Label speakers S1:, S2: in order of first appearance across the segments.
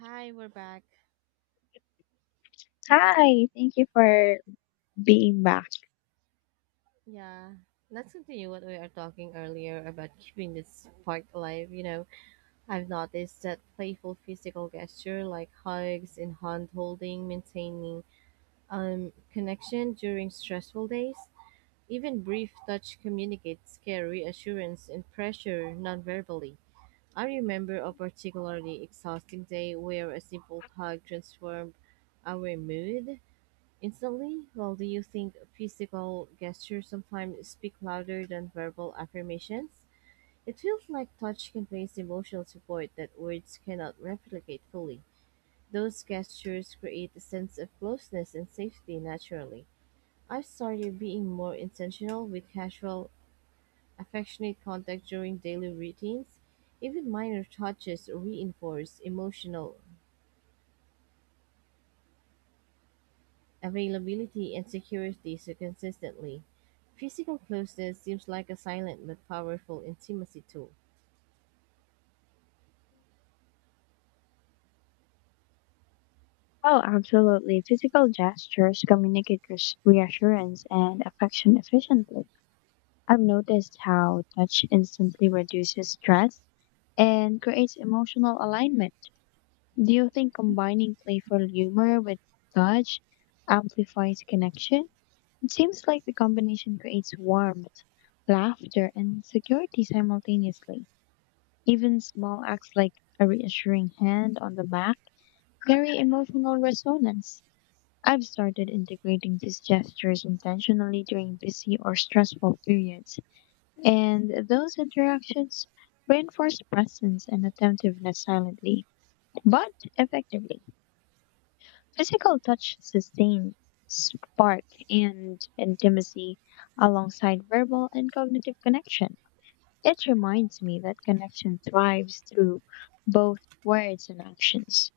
S1: Hi, we're back.
S2: Hi, thank you for being back.
S1: Yeah, let's continue what we are talking earlier about keeping this spark alive. I've noticed that playful physical gesture like hugs and hand holding, maintaining connection during stressful days. Even brief touch communicates care, reassurance, and pressure nonverbally. I remember a particularly exhausting day where a simple hug transformed our mood instantly. Well, do you think physical gestures sometimes speak louder than verbal affirmations? It feels like touch conveys emotional support that words cannot replicate fully. Those gestures create a sense of closeness and safety naturally. I've started being more intentional with casual, affectionate contact during daily routines. Even minor touches reinforce emotional availability and security so consistently. Physical closeness seems like a silent but powerful intimacy tool.
S2: Oh, absolutely. Physical gestures communicate reassurance and affection efficiently. I've noticed how touch instantly reduces stress and creates emotional alignment. Do you think combining playful humor with touch amplifies connection? It seems like the combination creates warmth, laughter, and security simultaneously. Even small acts like a reassuring hand on the back very emotional resonance. I've started integrating these gestures intentionally during busy or stressful periods, and those interactions reinforce presence and attentiveness silently, but effectively. Physical touch sustains spark and intimacy alongside verbal and cognitive connection. It reminds me that connection thrives through both words and actions.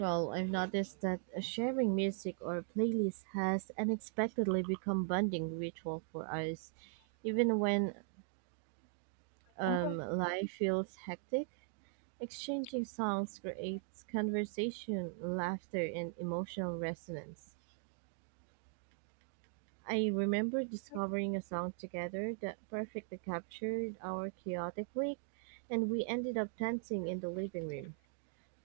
S1: Well, I've noticed that sharing music or playlists has unexpectedly become bonding ritual for us. Even when life feels hectic, exchanging songs creates conversation, laughter, and emotional resonance. I remember discovering a song together that perfectly captured our chaotic week, and we ended up dancing in the living room.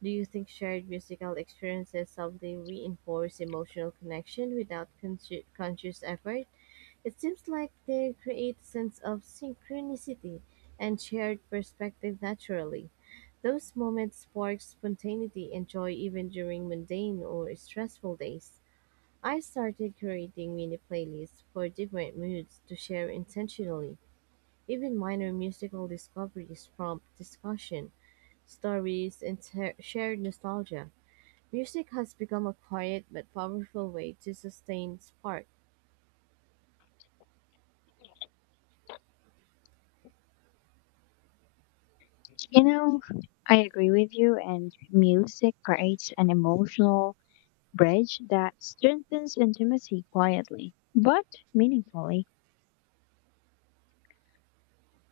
S1: Do you think shared musical experiences subtly reinforce emotional connection without conscious effort? It seems like they create a sense of synchronicity and shared perspective naturally. Those moments spark spontaneity and joy even during mundane or stressful days. I started creating mini playlists for different moods to share intentionally. Even minor musical discoveries prompt discussion, stories, and shared nostalgia. Music has become a quiet but powerful way to sustain spark.
S2: You know, I agree with you, and music creates an emotional bridge that strengthens intimacy quietly, but meaningfully.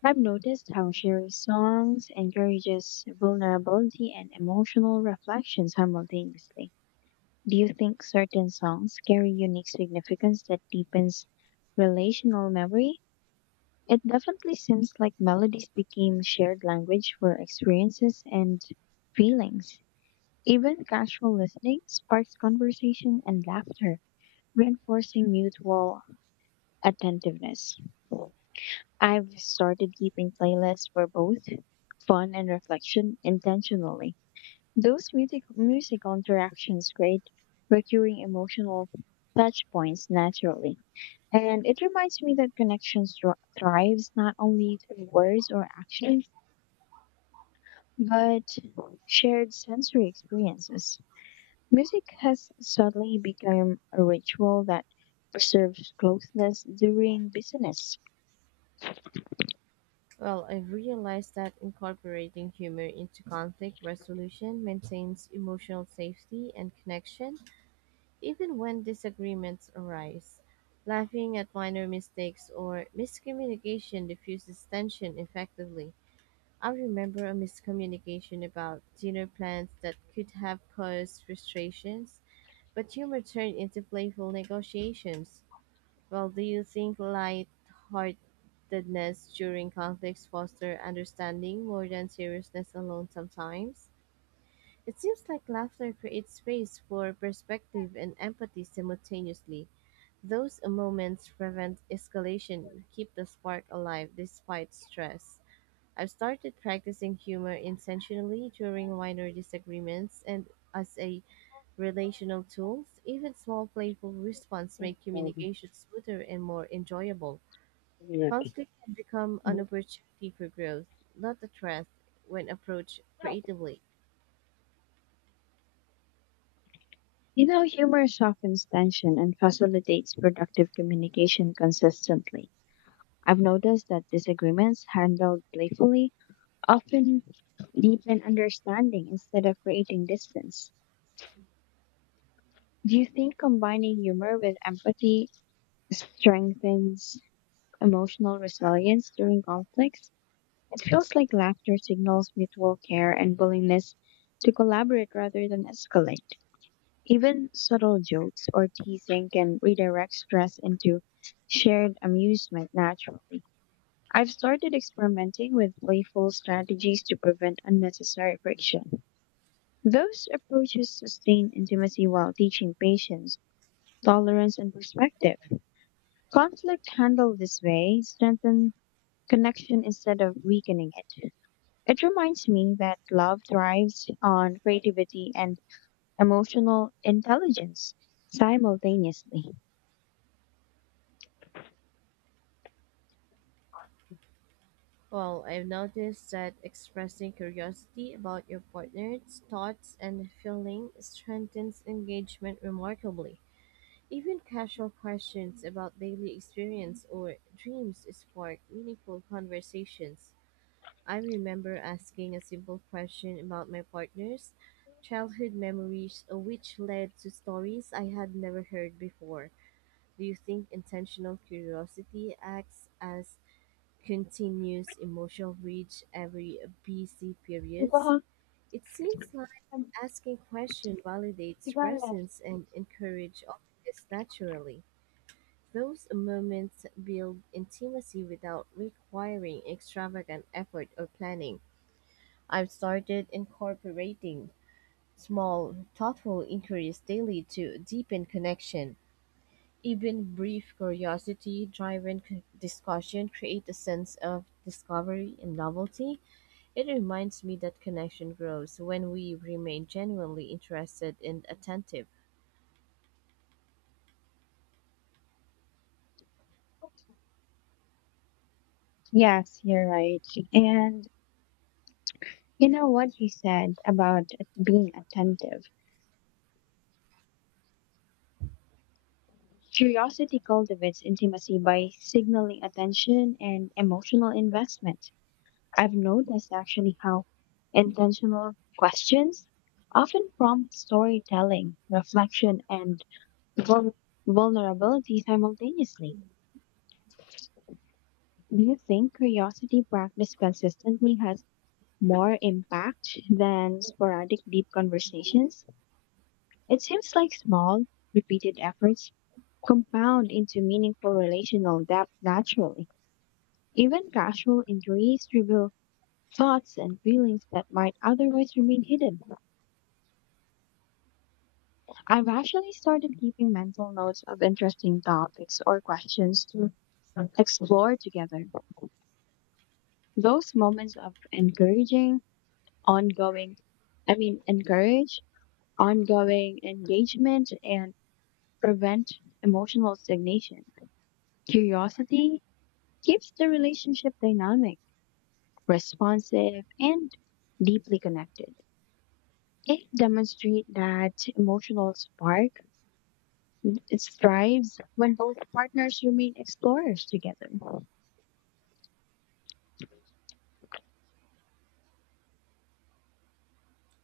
S2: I've noticed how sharing songs encourages vulnerability and emotional reflection simultaneously. Do you think certain songs carry unique significance that deepens relational memory? It definitely seems like melodies became shared language for experiences and feelings. Even casual listening sparks conversation and laughter, reinforcing mutual attentiveness. I've started keeping playlists for both fun and reflection intentionally. Those musical interactions create recurring emotional touch points naturally. And it reminds me that connections thrives not only through words or actions, but shared sensory experiences. Music has suddenly become a ritual that preserves closeness during business.
S1: Well, I've realized that incorporating humor into conflict resolution maintains emotional safety and connection. Even when disagreements arise, laughing at minor mistakes or miscommunication diffuses tension effectively. I remember a miscommunication about dinner plans that could have caused frustrations, but humor turned into playful negotiations. Well, do you think light-heartedness during conflicts foster understanding more than seriousness alone sometimes? It seems like laughter creates space for perspective and empathy simultaneously. Those moments prevent escalation, keep the spark alive despite stress. I've started practicing humor intentionally during minor disagreements and as a relational tool. Even small playful responses make communication smoother and more enjoyable. Conflict can become an
S2: Mm.
S1: opportunity for growth, not a threat when approached creatively.
S2: You know, humor softens tension and facilitates productive communication consistently. I've noticed that disagreements handled playfully often deepen understanding instead of creating distance. Do you think combining humor with empathy strengthens emotional resilience during conflicts? It feels like laughter signals mutual care and willingness to collaborate rather than escalate. Even subtle jokes or teasing can redirect stress into shared amusement naturally. I've started experimenting with playful strategies to prevent unnecessary friction. Those approaches sustain intimacy while teaching patience, tolerance, and perspective. Conflict handled this way strengthen connection instead of weakening it. It reminds me that love thrives on creativity and emotional intelligence simultaneously.
S1: Well, I've noticed that expressing curiosity about your partner's thoughts and feeling strengthens engagement remarkably. Even casual questions about daily experience or dreams spark meaningful conversations. I remember asking a simple question about my partner's childhood memories, which led to stories I had never heard before. Do you think intentional curiosity acts as continuous emotional reach every busy periods?
S2: Siguro-
S1: It seems like asking question validates
S2: Siguro.
S1: presence and encourage openness naturally. Those moments build intimacy without requiring extravagant effort or planning. I've started incorporating small, thoughtful inquiries daily to deepen connection. Even brief curiosity driven discussion create a sense of discovery and novelty. It reminds me that connection grows when we remain genuinely interested and attentive.
S2: Yes, you're right. And you know what you said about being attentive. Curiosity cultivates intimacy by signaling attention and emotional investment. I've noticed actually how intentional questions often prompt storytelling, reflection, and vul- vulnerability simultaneously. Do you think curiosity practiced consistently has more impact than sporadic deep conversations? It seems like small, repeated efforts compound into meaningful relational depth naturally. Even casual inquiries reveal thoughts and feelings that might otherwise remain hidden. I've actually started keeping mental notes of interesting topics or questions to explore together. Those moments of encouraging, ongoing, I mean, encourage ongoing engagement and prevent emotional stagnation. Curiosity keeps the relationship dynamic, responsive, and deeply connected. It demonstrates that emotional spark it thrives when both partners remain explorers together.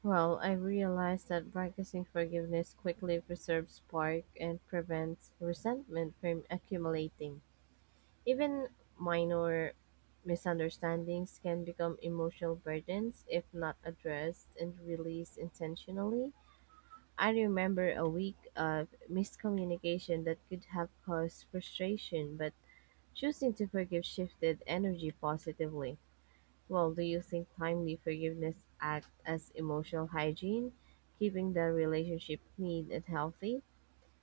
S1: Well, I realized that practicing forgiveness quickly preserves spark and prevents resentment from accumulating. Even minor misunderstandings can become emotional burdens if not addressed and released intentionally. I remember a week of miscommunication that could have caused frustration, but choosing to forgive shifted energy positively. Well, do you think timely forgiveness act as emotional hygiene, keeping the relationship clean and healthy?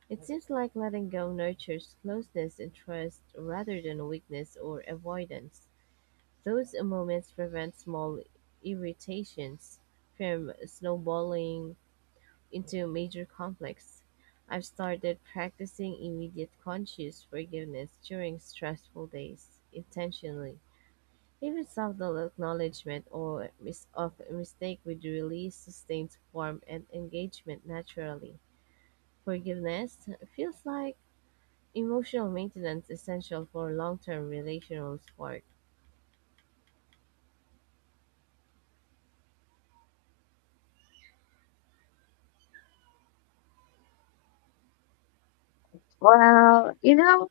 S1: It seems like letting go nurtures closeness and trust rather than weakness or avoidance. Those moments prevent small irritations from snowballing into major conflicts. I've started practicing immediate conscious forgiveness during stressful days intentionally. Even subtle acknowledgement or of a mistake would release sustained form and engagement naturally. Forgiveness feels like emotional maintenance essential for long term relational spark.
S2: Well, you know,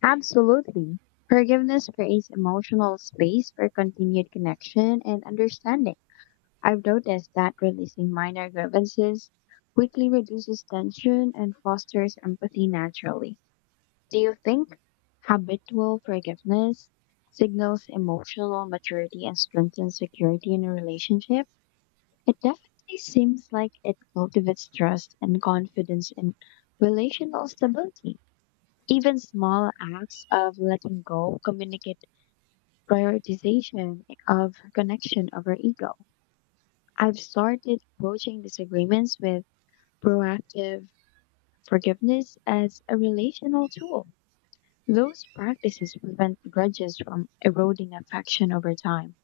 S2: absolutely. Forgiveness creates emotional space for continued connection and understanding. I've noticed that releasing minor grievances quickly reduces tension and fosters empathy naturally. Do you think habitual forgiveness signals emotional maturity and strengthens security in a relationship? It definitely seems like it cultivates trust and confidence in relational stability. Even small acts of letting go communicate prioritization of connection over ego. I've started approaching disagreements with proactive forgiveness as a relational tool. Those practices prevent grudges from eroding affection over time.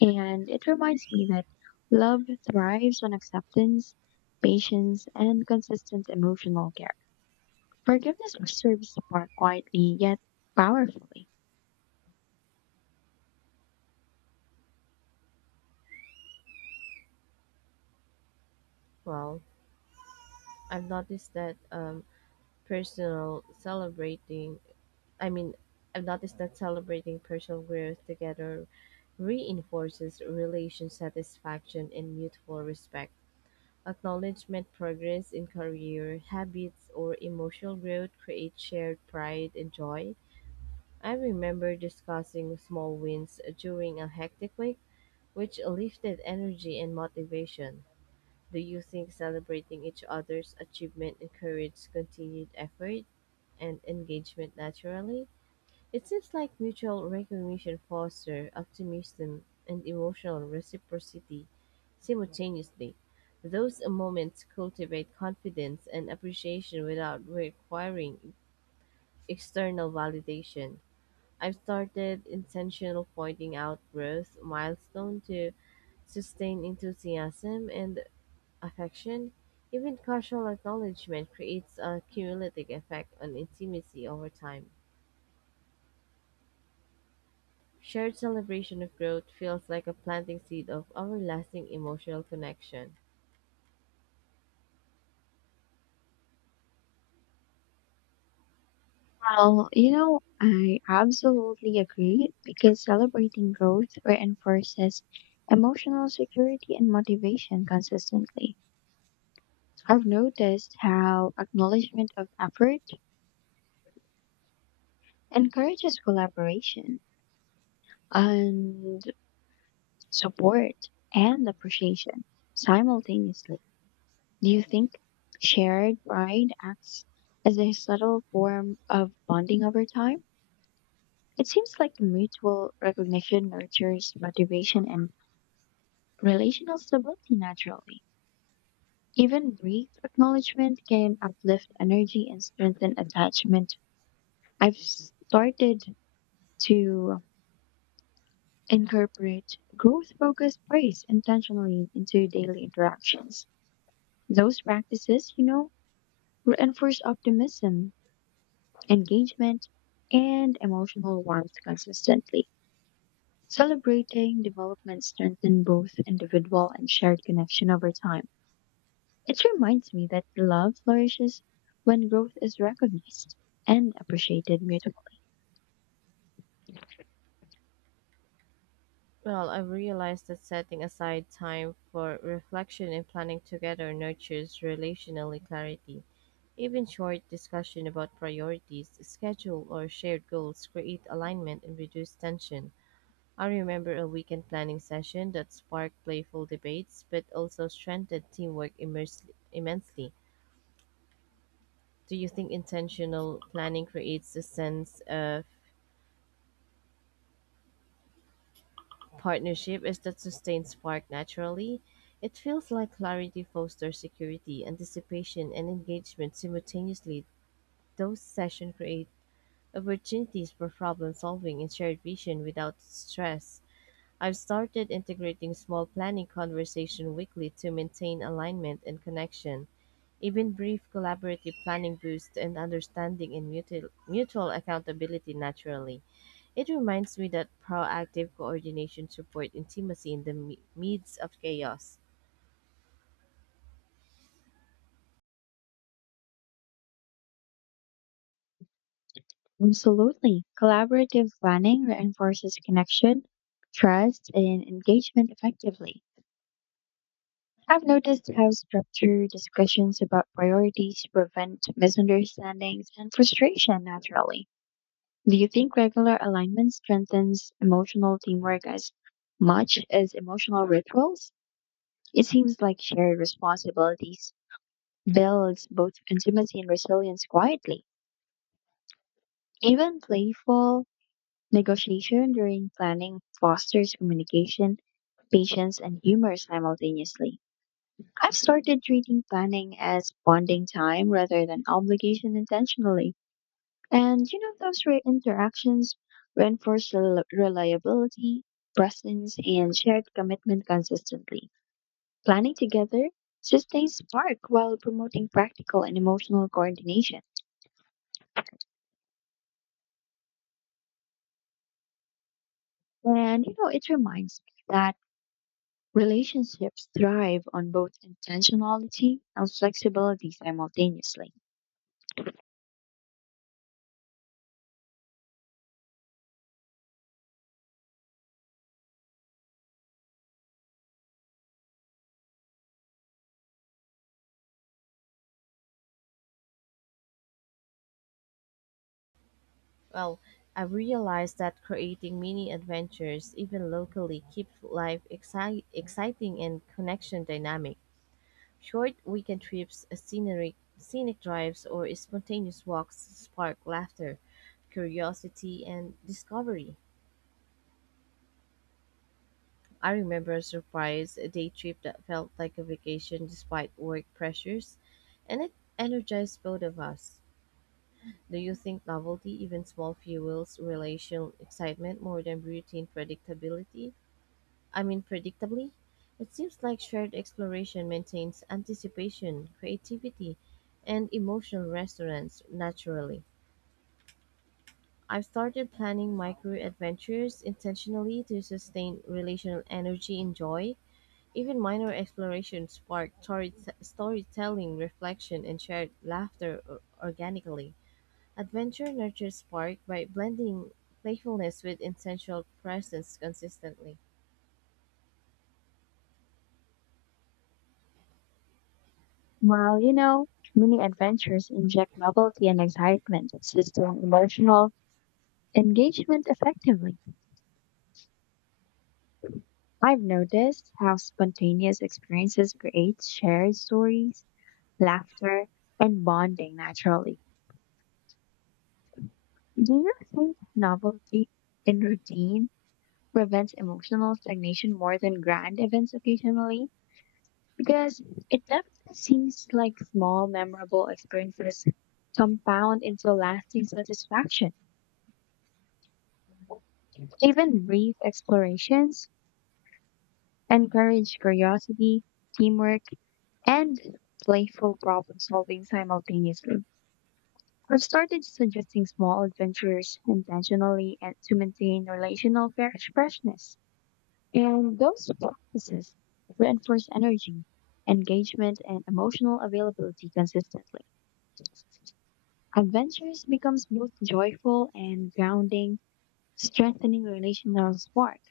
S2: And it reminds me that love thrives on acceptance, patience, and consistent emotional care. Forgiveness serves the spark quietly yet powerfully.
S1: Well, I've noticed that personal celebrating I mean, I've noticed that celebrating personal growth together reinforces relation satisfaction and mutual respect. Acknowledgement progress in career, habits, or emotional growth creates shared pride and joy. I remember discussing small wins during a hectic week, which lifted energy and motivation. Do you think celebrating each other's achievement encourages continued effort and engagement naturally? It seems like mutual recognition fosters optimism and emotional reciprocity simultaneously. Those moments cultivate confidence and appreciation without requiring external validation. I've started intentional pointing out growth milestone to sustain enthusiasm and affection. Even casual acknowledgement creates a cumulative effect on intimacy over time. Shared celebration of growth feels like a planting seed of everlasting emotional connection.
S2: Well, you know, I absolutely agree because celebrating growth reinforces emotional security and motivation consistently. I've noticed how acknowledgement of effort encourages collaboration and support and appreciation simultaneously. Do you think shared pride acts as a subtle form of bonding over time? It seems like mutual recognition nurtures motivation and relational stability naturally. Even brief acknowledgement can uplift energy and strengthen attachment. I've started to incorporate growth focused praise intentionally into daily interactions. Those practices, you know, reinforce optimism, engagement, and emotional warmth consistently. Celebrating development strengthens both individual and shared connection over time. It reminds me that love flourishes when growth is recognized and appreciated mutually.
S1: Well, I've realized that setting aside time for reflection and planning together nurtures relationally clarity. Even short discussion about priorities, schedule, or shared goals create alignment and reduce tension. I remember a weekend planning session that sparked playful debates but also strengthened teamwork immensely. Do you think intentional planning creates a sense of partnership is that sustained spark naturally? It feels like clarity fosters security, anticipation, and engagement simultaneously. Those sessions create opportunities for problem solving and shared vision without stress. I've started integrating small planning conversation weekly to maintain alignment and connection. Even brief collaborative planning boosts and understanding and mutual accountability naturally. It reminds me that proactive coordination supports intimacy in the midst of chaos.
S2: Absolutely. Collaborative planning reinforces connection, trust, and engagement effectively. I've noticed how structured discussions about priorities prevent misunderstandings and frustration naturally. Do you think regular alignment strengthens emotional teamwork as much as emotional rituals? It seems like shared responsibilities builds both intimacy and resilience quietly. Even playful negotiation during planning fosters communication, patience, and humor simultaneously. I've started treating planning as bonding time rather than obligation intentionally. And you know, those interactions reinforce reliability, presence, and shared commitment consistently. Planning together sustains spark while promoting practical and emotional coordination. And you know, it reminds me that relationships thrive on both intentionality and flexibility simultaneously.
S1: Well, I've realized that creating mini adventures, even locally, keeps life exciting and connection dynamic. Short weekend trips, scenic drives, or spontaneous walks spark laughter, curiosity, and discovery. I remember a surprise day trip that felt like a vacation despite work pressures, and it energized both of us. Do you think novelty, even small fuels, relation excitement more than routine predictability? Predictably, it seems like shared exploration maintains anticipation, creativity, and emotional resonance naturally. I've started planning micro adventures intentionally to sustain relational energy and joy. Even minor explorations spark storytelling, reflection, and shared laughter organically. Adventure nurtures spark by blending playfulness with intentional presence consistently.
S2: While, you know, many adventures inject novelty and excitement that sustain emotional engagement effectively. I've noticed how spontaneous experiences create shared stories, laughter, and bonding naturally. Do you think novelty in routine prevents emotional stagnation more than grand events occasionally? Because it definitely seems like small, memorable experiences compound into lasting satisfaction. Even brief explorations encourage curiosity, teamwork, and playful problem solving simultaneously. I've started suggesting small adventures intentionally and to maintain relational freshness. And those practices reinforce energy, engagement, and emotional availability consistently. Adventures becomes both joyful and grounding, strengthening relational spark.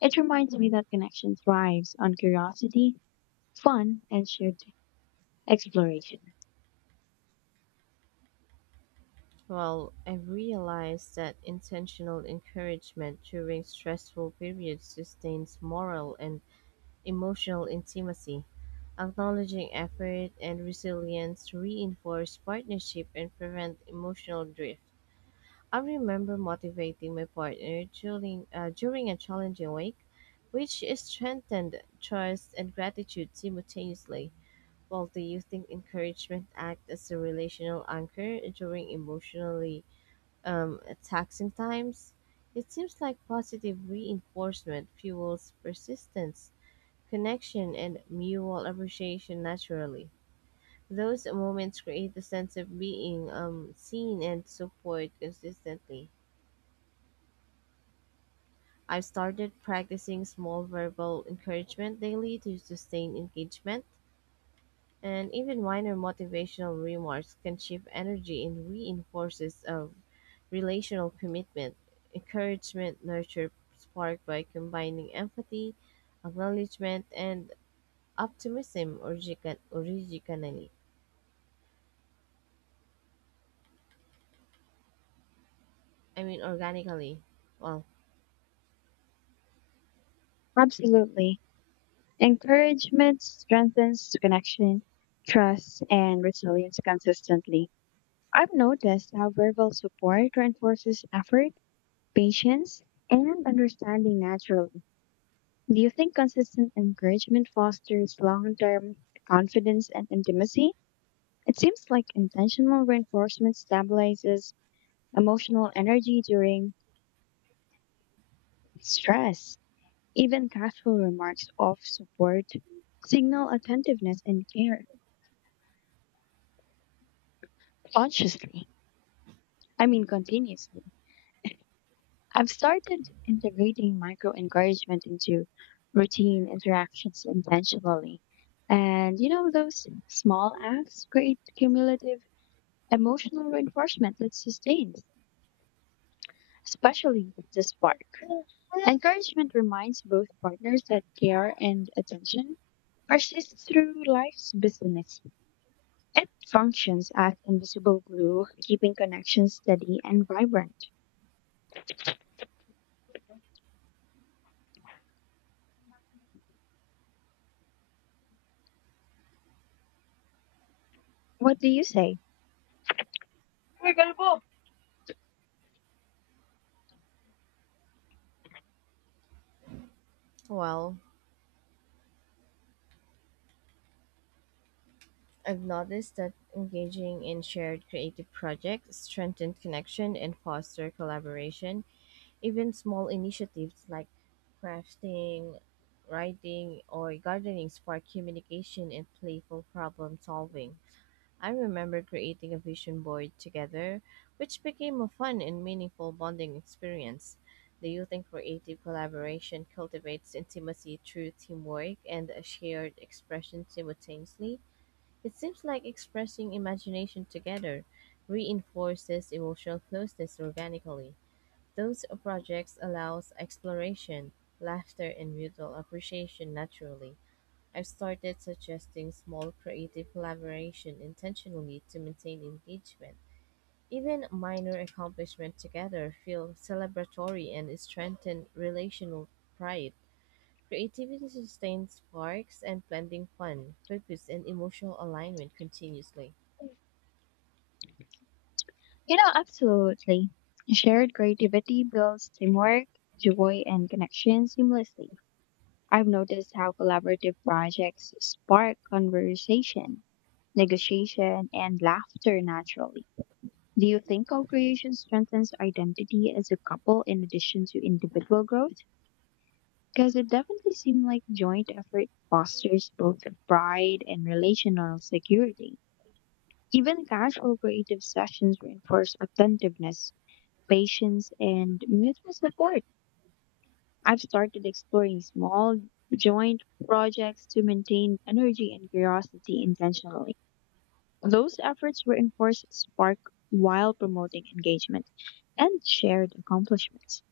S2: It reminds me that connection thrives on curiosity, fun, and shared exploration.
S1: Well, I realized that intentional encouragement during stressful periods sustains moral and emotional intimacy. Acknowledging effort and resilience reinforce partnership and prevent emotional drift. I remember motivating my partner during a challenging week, which strengthened trust and gratitude simultaneously. Well, do you think encouragement acts as a relational anchor during emotionally taxing times? It seems like positive reinforcement fuels persistence, connection, and mutual appreciation naturally. Those moments create a sense of being seen and support consistently. I've started practicing small verbal encouragement daily to sustain engagement. And even minor motivational remarks can shift energy and reinforces a relational commitment. Encouragement nurture spark by combining empathy, acknowledgement, and optimism organically. Well,
S2: Absolutely. Encouragement strengthens connection, trust, and resilience consistently. I've noticed how verbal support reinforces effort, patience, and understanding naturally. Do you think consistent encouragement fosters long term confidence and intimacy? It seems like intentional reinforcement stabilizes emotional energy during stress. Even casual remarks of support signal attentiveness and care consciously. Continuously. I've started integrating micro encouragement into routine interactions intentionally. And you know, those small acts create cumulative emotional reinforcement that sustains, especially if the spark. Encouragement reminds both partners that care and attention persist through life's busyness. It functions as invisible glue, keeping connections steady and vibrant. What do you say? You
S1: well, I've noticed that engaging in shared creative projects strengthen connection and foster collaboration. Even small initiatives like crafting, writing, or gardening spark communication and playful problem solving. I remember creating a vision board together, which became a fun and meaningful bonding experience. The youth and creative collaboration cultivates intimacy through teamwork and a shared expression simultaneously. It seems like expressing imagination together reinforces emotional closeness organically. Those projects allows exploration, laughter and mutual appreciation naturally. I've started suggesting small creative collaboration intentionally to maintain engagement. Even minor accomplishments together feel celebratory and strengthen relational pride. Creativity sustains sparks and blending fun, focus, and emotional alignment continuously.
S2: know, absolutely. Shared creativity builds teamwork, joy, and connection seamlessly. I've noticed how collaborative projects spark conversation, negotiation, and laughter naturally. Do you think co-creation strengthens identity as a couple in addition to individual growth? Because it definitely seems like joint effort fosters both pride and relational security. Even casual creative sessions reinforce attentiveness, patience, and mutual support. I've started exploring small joint projects to maintain energy and curiosity intentionally. Those efforts reinforce spark while promoting engagement and shared accomplishments.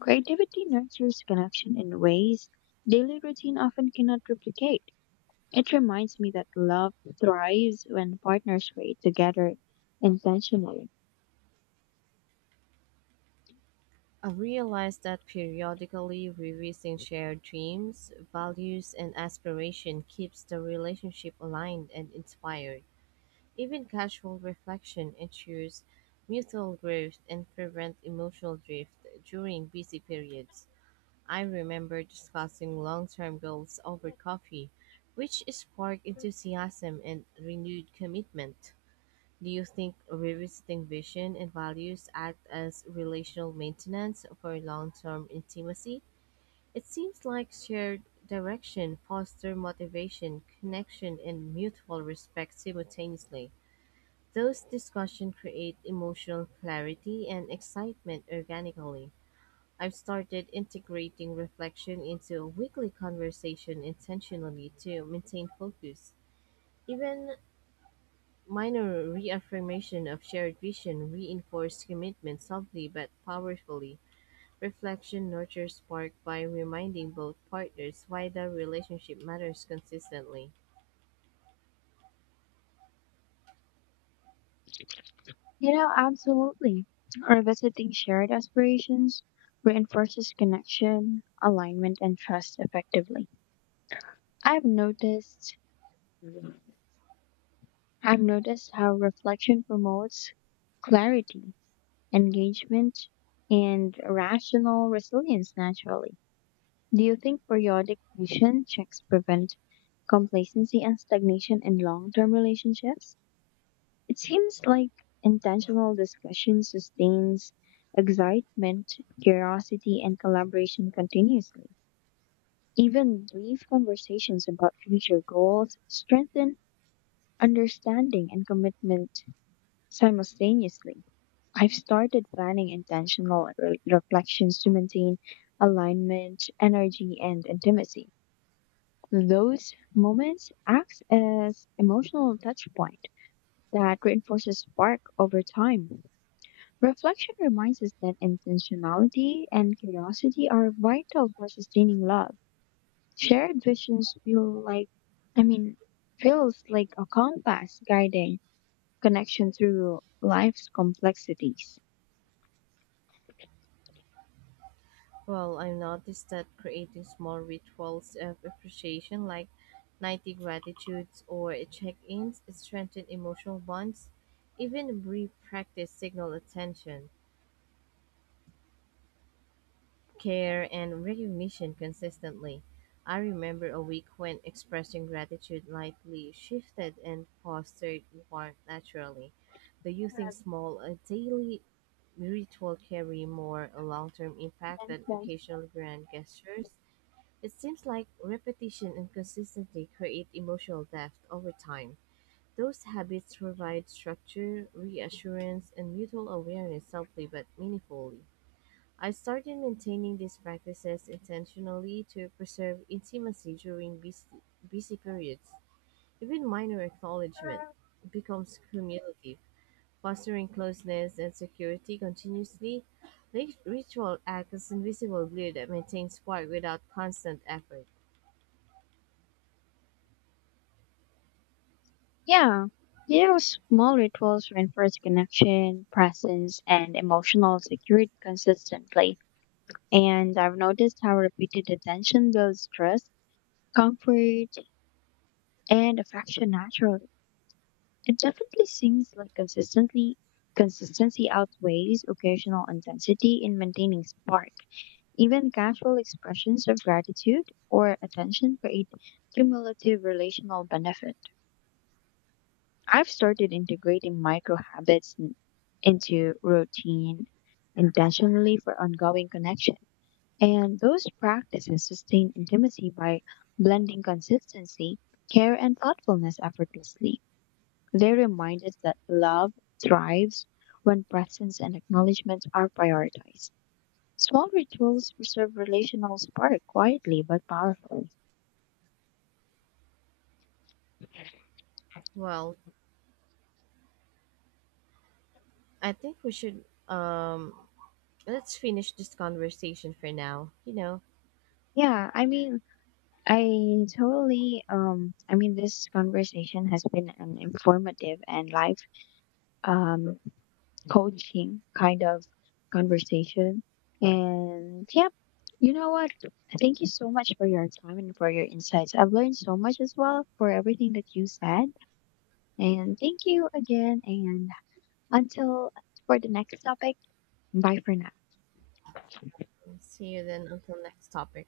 S2: Creativity nurtures connection in ways daily routine often cannot replicate. It reminds me that love thrives when partners create together intentionally.
S1: I realized that periodically revising shared dreams, values, and aspiration keeps the relationship aligned and inspired. Even casual reflection ensures mutual growth and prevents emotional drift during busy periods. I remember discussing long-term goals over coffee, which sparked enthusiasm and renewed commitment. Do you think revisiting vision and values act as relational maintenance for long term intimacy? It seems like shared direction foster motivation, connection, and mutual respect simultaneously. Those discussions create emotional clarity and excitement organically. I've started integrating reflection into weekly conversation intentionally to maintain focus. Even minor reaffirmation of shared vision reinforced commitment softly but powerfully. Reflection nurtures spark by reminding both partners why the relationship matters consistently.
S2: You know, absolutely. Revisiting shared aspirations reinforces connection, alignment, and trust effectively. I've noticed I've noticed how reflection promotes clarity, engagement, and rational resilience naturally. Do you think periodic mission checks prevent complacency and stagnation in long-term relationships? It seems like intentional discussion sustains excitement, curiosity, and collaboration continuously. Even brief conversations about future goals strengthen understanding and commitment simultaneously. I've started planning intentional reflections to maintain alignment, energy, and intimacy. Those moments act as emotional touch point that reinforces spark over time. Reflection reminds us that intentionality and curiosity are vital for sustaining love. Shared visions I mean, feels like a compass guiding connection through life's complexities.
S1: Well, I've noticed that creating small rituals of appreciation like nightly gratitudes or check-ins strengthen emotional bonds. Even brief practice signal attention, care and recognition consistently. I remember a week when expressing gratitude lightly shifted and fostered warmth naturally. Do you think
S2: Have
S1: small daily ritual carry more long-term impact than
S2: mentioned.
S1: occasional grand gestures? It seems like repetition and consistency create emotional depth over time. Those habits provide structure, reassurance, and mutual awareness subtly but meaningfully. I started maintaining these practices intentionally to preserve intimacy during busy periods. Even minor acknowledgement becomes cumulative, fostering closeness and security continuously. Ritual acts as invisible glue that maintains spark without constant effort.
S2: Yeah. You know, small rituals reinforce connection, presence, and emotional security consistently. And I've noticed how repeated attention builds trust, comfort, and affection naturally. It definitely seems like consistently consistency outweighs occasional intensity in maintaining spark. Even casual expressions of gratitude or attention create cumulative relational benefit. I've started integrating micro habits into routine intentionally for ongoing connection. And those practices sustain intimacy by blending consistency, care, and thoughtfulness effortlessly. They remind us that love thrives when presence and acknowledgement are prioritized. Small rituals preserve relational spark quietly but powerfully.
S1: Well, I think we should let's finish this conversation for now. You know,
S2: Yeah, I mean, I totally I mean This conversation has been an informative and life um coaching kind of conversation. And yeah, you know what? Thank you so much for your time and for your insights. I've learned so much as well for everything that you said. And thank you again and until for the next topic, bye for now.
S1: see you then until next topic.